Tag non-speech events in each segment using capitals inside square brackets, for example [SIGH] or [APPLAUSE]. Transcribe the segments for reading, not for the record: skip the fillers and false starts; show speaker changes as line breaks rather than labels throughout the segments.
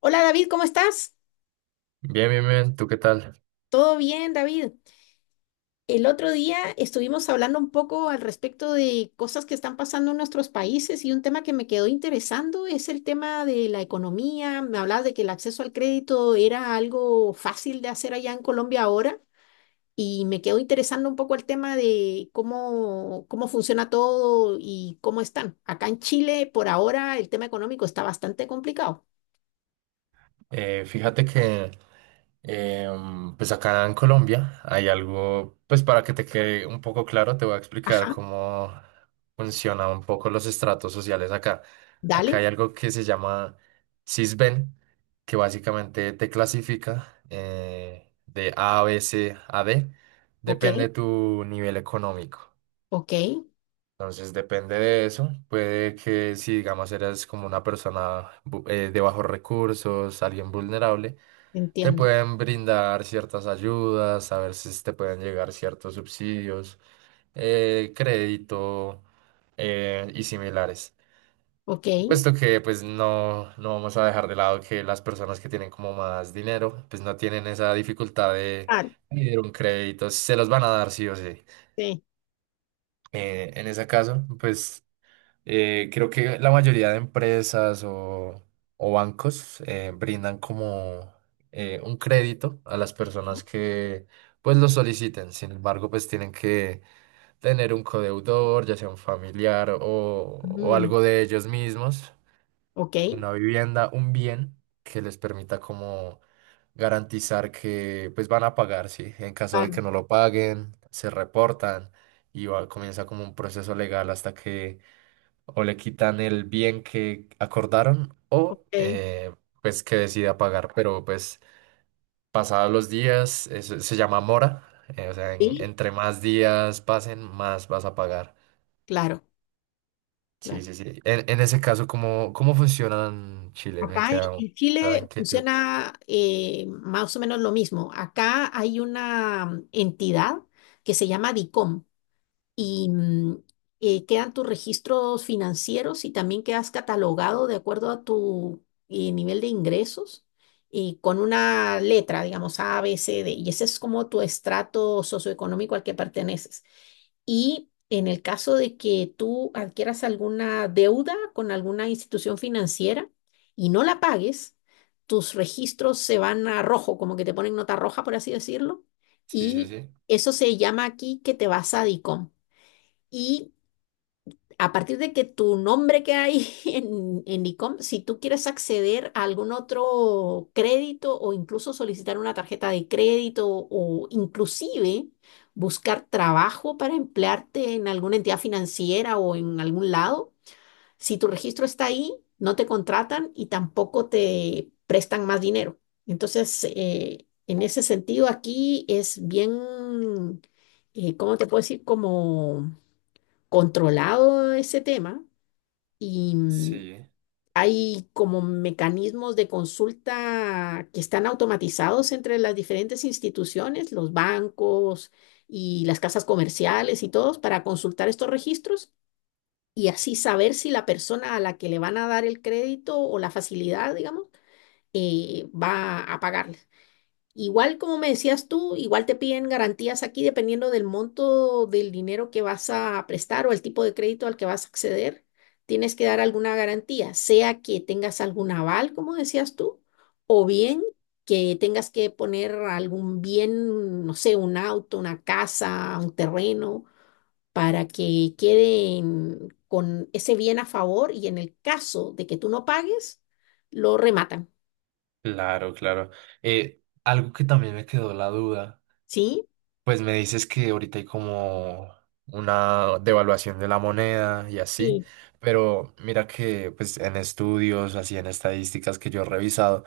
Hola David, ¿cómo estás?
Bien, bien, bien, ¿tú qué tal?
¿Todo bien, David? El otro día estuvimos hablando un poco al respecto de cosas que están pasando en nuestros países y un tema que me quedó interesando es el tema de la economía. Me hablabas de que el acceso al crédito era algo fácil de hacer allá en Colombia ahora y me quedó interesando un poco el tema de cómo funciona todo y cómo están. Acá en Chile, por ahora, el tema económico está bastante complicado.
Fíjate que pues acá en Colombia hay algo. Pues para que te quede un poco claro, te voy a explicar
Ajá,
cómo funcionan un poco los estratos sociales acá. Acá
dale,
hay algo que se llama Sisbén, que básicamente te clasifica de A, B, C, a D,
ok,
depende de tu nivel económico.
ok,
Entonces depende de eso. Puede que si digamos eres como una persona de bajos recursos, alguien vulnerable, te
entiendo,
pueden brindar ciertas ayudas, a ver si te pueden llegar ciertos subsidios, crédito y similares.
ok.
Puesto que pues no, no vamos a dejar de lado que las personas que tienen como más dinero, pues no tienen esa dificultad de
Ah,
pedir un crédito, se los van a dar sí o sí.
sí.
En ese caso, pues... Creo que la mayoría de empresas o bancos brindan como un crédito a las personas que pues lo soliciten. Sin embargo, pues tienen que tener un codeudor, ya sea un familiar o
Mm,
algo de ellos mismos,
ok,
una vivienda, un bien que les permita como garantizar que pues van a pagar, ¿sí? En caso de
vale,
que no lo paguen, se reportan y comienza como un proceso legal hasta que o le quitan el bien que acordaron o
ok.
pues que decida pagar. Pero pues pasados los días, eso se llama mora, o sea,
Sí,
entre más días pasen, más vas a pagar.
claro,
Sí,
claro.
sí, sí. En ese caso, ¿cómo, cómo funciona en Chile? Me
Acá en
queda
en
esa
Chile
inquietud.
funciona más o menos lo mismo. Acá hay una entidad que se llama DICOM y quedan tus registros financieros y también quedas catalogado de acuerdo a tu nivel de ingresos y con una letra, digamos A, B, C, D. Y ese es como tu estrato socioeconómico al que perteneces. Y en el caso de que tú adquieras alguna deuda con alguna institución financiera y no la pagues, tus registros se van a rojo, como que te ponen nota roja, por así decirlo.
Sí, sí,
Y
sí.
eso se llama aquí que te vas a DICOM. Y a partir de que tu nombre que hay [LAUGHS] en ICOM, si tú quieres acceder a algún otro crédito o incluso solicitar una tarjeta de crédito o inclusive buscar trabajo para emplearte en alguna entidad financiera o en algún lado, si tu registro está ahí, no te contratan y tampoco te prestan más dinero. Entonces, en ese sentido, aquí es bien, ¿cómo te puedo decir? Como controlado ese tema y
Sí,
hay como mecanismos de consulta que están automatizados entre las diferentes instituciones, los bancos y las casas comerciales y todos para consultar estos registros y así saber si la persona a la que le van a dar el crédito o la facilidad, digamos, va a pagarles. Igual como me decías tú, igual te piden garantías aquí dependiendo del monto del dinero que vas a prestar o el tipo de crédito al que vas a acceder. Tienes que dar alguna garantía, sea que tengas algún aval, como decías tú, o bien que tengas que poner algún bien, no sé, un auto, una casa, un terreno, para que queden con ese bien a favor y en el caso de que tú no pagues, lo rematan.
claro, claro. Algo que también me quedó la duda.
¿Sí?
Pues me dices que ahorita hay como una devaluación de la moneda y así,
Sí,
pero mira que pues en estudios, así en estadísticas que yo he revisado,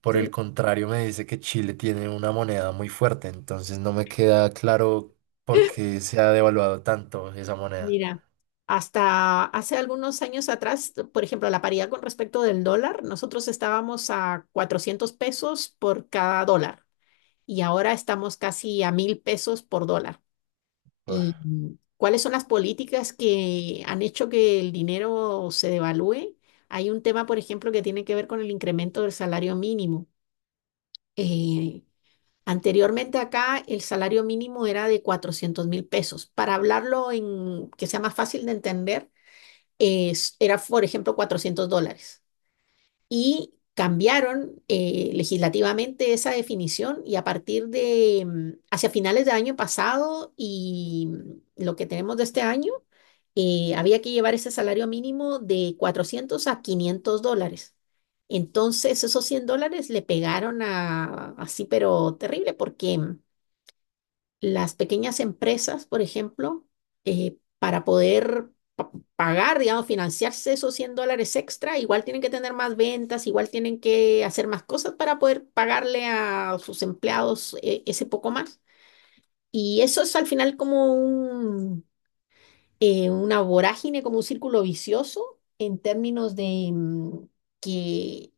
por el
sí.
contrario me dice que Chile tiene una moneda muy fuerte, entonces no me queda claro por qué se ha devaluado tanto esa moneda.
Mira, hasta hace algunos años atrás, por ejemplo, la paridad con respecto del dólar, nosotros estábamos a 400 pesos por cada dólar y ahora estamos casi a 1.000 pesos por dólar.
Uf,
¿Y cuáles son las políticas que han hecho que el dinero se devalúe? Hay un tema, por ejemplo, que tiene que ver con el incremento del salario mínimo. Eh, Anteriormente acá el salario mínimo era de 400.000 pesos. Para hablarlo en que sea más fácil de entender, era, por ejemplo, 400 dólares. Y cambiaron legislativamente esa definición y a partir de, hacia finales del año pasado y lo que tenemos de este año, había que llevar ese salario mínimo de 400 a 500 dólares. Entonces, esos 100 dólares le pegaron a, así, pero terrible, porque las pequeñas empresas, por ejemplo, para poder pagar, digamos, financiarse esos 100 dólares extra, igual tienen que tener más ventas, igual tienen que hacer más cosas para poder pagarle a sus empleados ese poco más. Y eso es al final como un, una vorágine, como un círculo vicioso en términos de que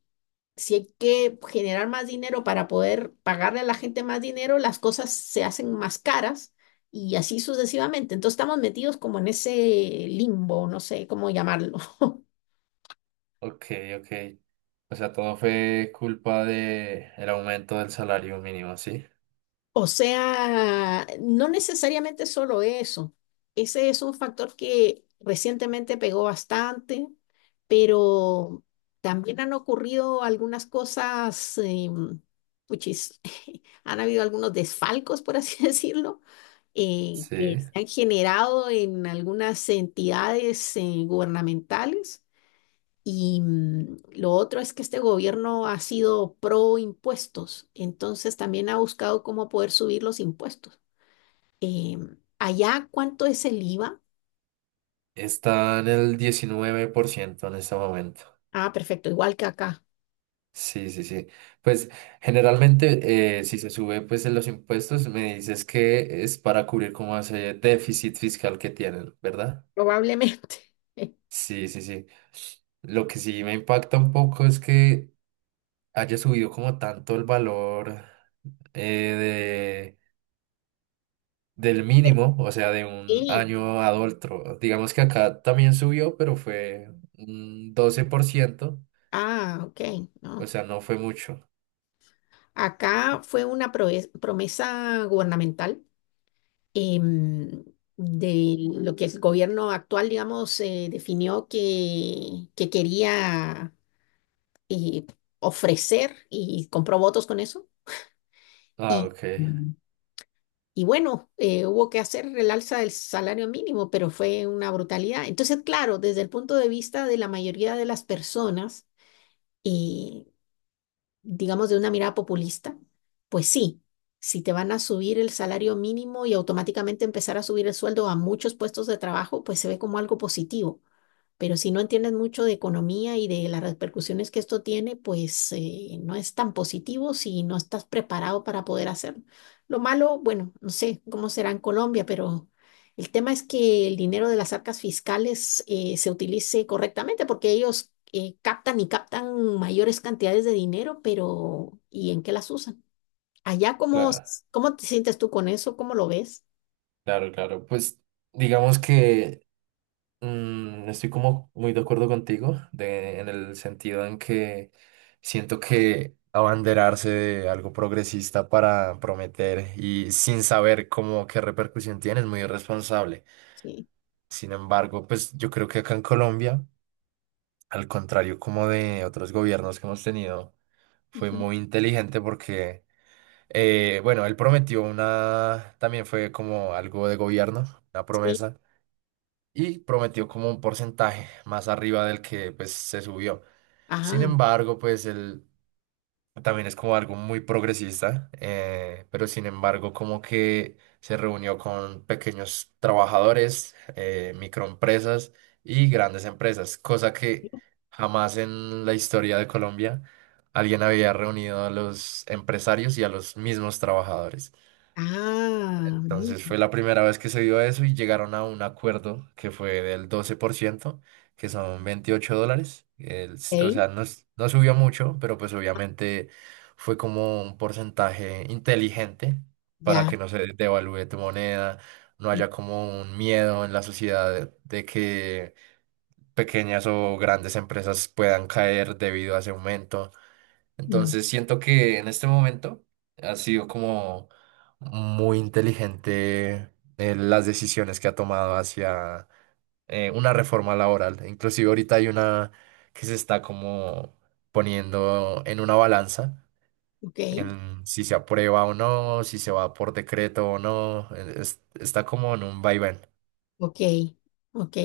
si hay que generar más dinero para poder pagarle a la gente más dinero, las cosas se hacen más caras y así sucesivamente. Entonces estamos metidos como en ese limbo, no sé cómo llamarlo. [LAUGHS]
ok, ok. O sea, ¿todo fue culpa de el aumento del salario mínimo, sí?
O sea, no necesariamente solo eso. Ese es un factor que recientemente pegó bastante, pero también han ocurrido algunas cosas, puchis, [LAUGHS] han habido algunos desfalcos, por así [LAUGHS] decirlo,
Sí.
que se han generado en algunas entidades, gubernamentales y lo otro es que este gobierno ha sido pro impuestos, entonces también ha buscado cómo poder subir los impuestos. Em, allá, ¿cuánto es el IVA?
Está en el 19% en este momento.
Ah, perfecto, igual que acá,
Sí, sí, sí. Pues generalmente, si se sube pues en los impuestos, me dices que es para cubrir como ese déficit fiscal que tienen, ¿verdad?
probablemente. [LAUGHS]
Sí, sí, sí. Lo que sí me impacta un poco es que haya subido como tanto el valor eh, de, del mínimo, o sea, de un
Sí.
año a otro. Digamos que acá también subió, pero fue un 12%,
Ah, ok, no.
o sea, no fue mucho.
Acá fue una promesa gubernamental em, de lo que el gobierno actual, digamos, definió que quería eh, ofrecer y compró votos con eso. Y,
Ah, ok.
y bueno, hubo que hacer el alza del salario mínimo, pero fue una brutalidad. Entonces, claro, desde el punto de vista de la mayoría de las personas, y digamos de una mirada populista, pues sí, si te van a subir el salario mínimo y automáticamente empezar a subir el sueldo a muchos puestos de trabajo, pues se ve como algo positivo. Pero si no entiendes mucho de economía y de las repercusiones que esto tiene, pues no es tan positivo si no estás preparado para poder hacerlo. Lo malo, bueno, no sé cómo será en Colombia, pero el tema es que el dinero de las arcas fiscales se utilice correctamente porque ellos captan y captan mayores cantidades de dinero, pero ¿y en qué las usan? Allá, ¿cómo,
Claro.
cómo te sientes tú con eso? ¿Cómo lo ves?
Claro, claro. Pues digamos que estoy como muy de acuerdo contigo de, en el sentido en que siento que abanderarse de algo progresista para prometer y sin saber cómo qué repercusión tiene es muy irresponsable.
Sí.
Sin embargo, pues yo creo que acá en Colombia, al contrario como de otros gobiernos que hemos tenido, fue
Ujú.
muy inteligente porque... Bueno, él prometió una, también fue como algo de gobierno, una
Sí.
promesa, y prometió como un porcentaje más arriba del que pues se subió. Sin
Ah,
embargo, pues él también es como algo muy progresista, pero sin embargo como que se reunió con pequeños trabajadores, microempresas y grandes empresas, cosa que jamás en la historia de Colombia alguien había reunido a los empresarios y a los mismos trabajadores.
ah,
Entonces
mira.
fue la primera vez que se dio eso y llegaron a un acuerdo que fue del 12%, que son $28. O
Ok.
sea, no, no subió mucho, pero pues obviamente fue como un porcentaje inteligente para
Ya.
que no se devalúe tu moneda, no
Mm,
haya como un miedo en la sociedad de que pequeñas o grandes empresas puedan caer debido a ese aumento.
mm.
Entonces siento que en este momento ha sido como muy inteligente las decisiones que ha tomado hacia una reforma laboral. Inclusive ahorita hay una que se está como poniendo en una balanza,
Ok,
en si se aprueba o no, si se va por decreto o no. Está como en un vaivén.
ok, ok.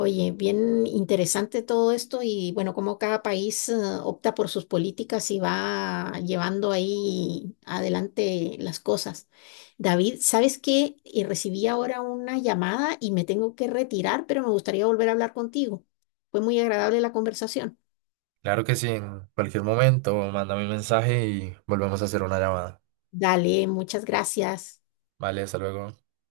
Oye, bien interesante todo esto y bueno, como cada país opta por sus políticas y va llevando ahí adelante las cosas. David, ¿sabes qué? Recibí ahora una llamada y me tengo que retirar, pero me gustaría volver a hablar contigo. Fue muy agradable la conversación.
Claro que sí, en cualquier momento, mándame un mensaje y volvemos a hacer una llamada.
Dale, muchas gracias.
Vale, hasta luego.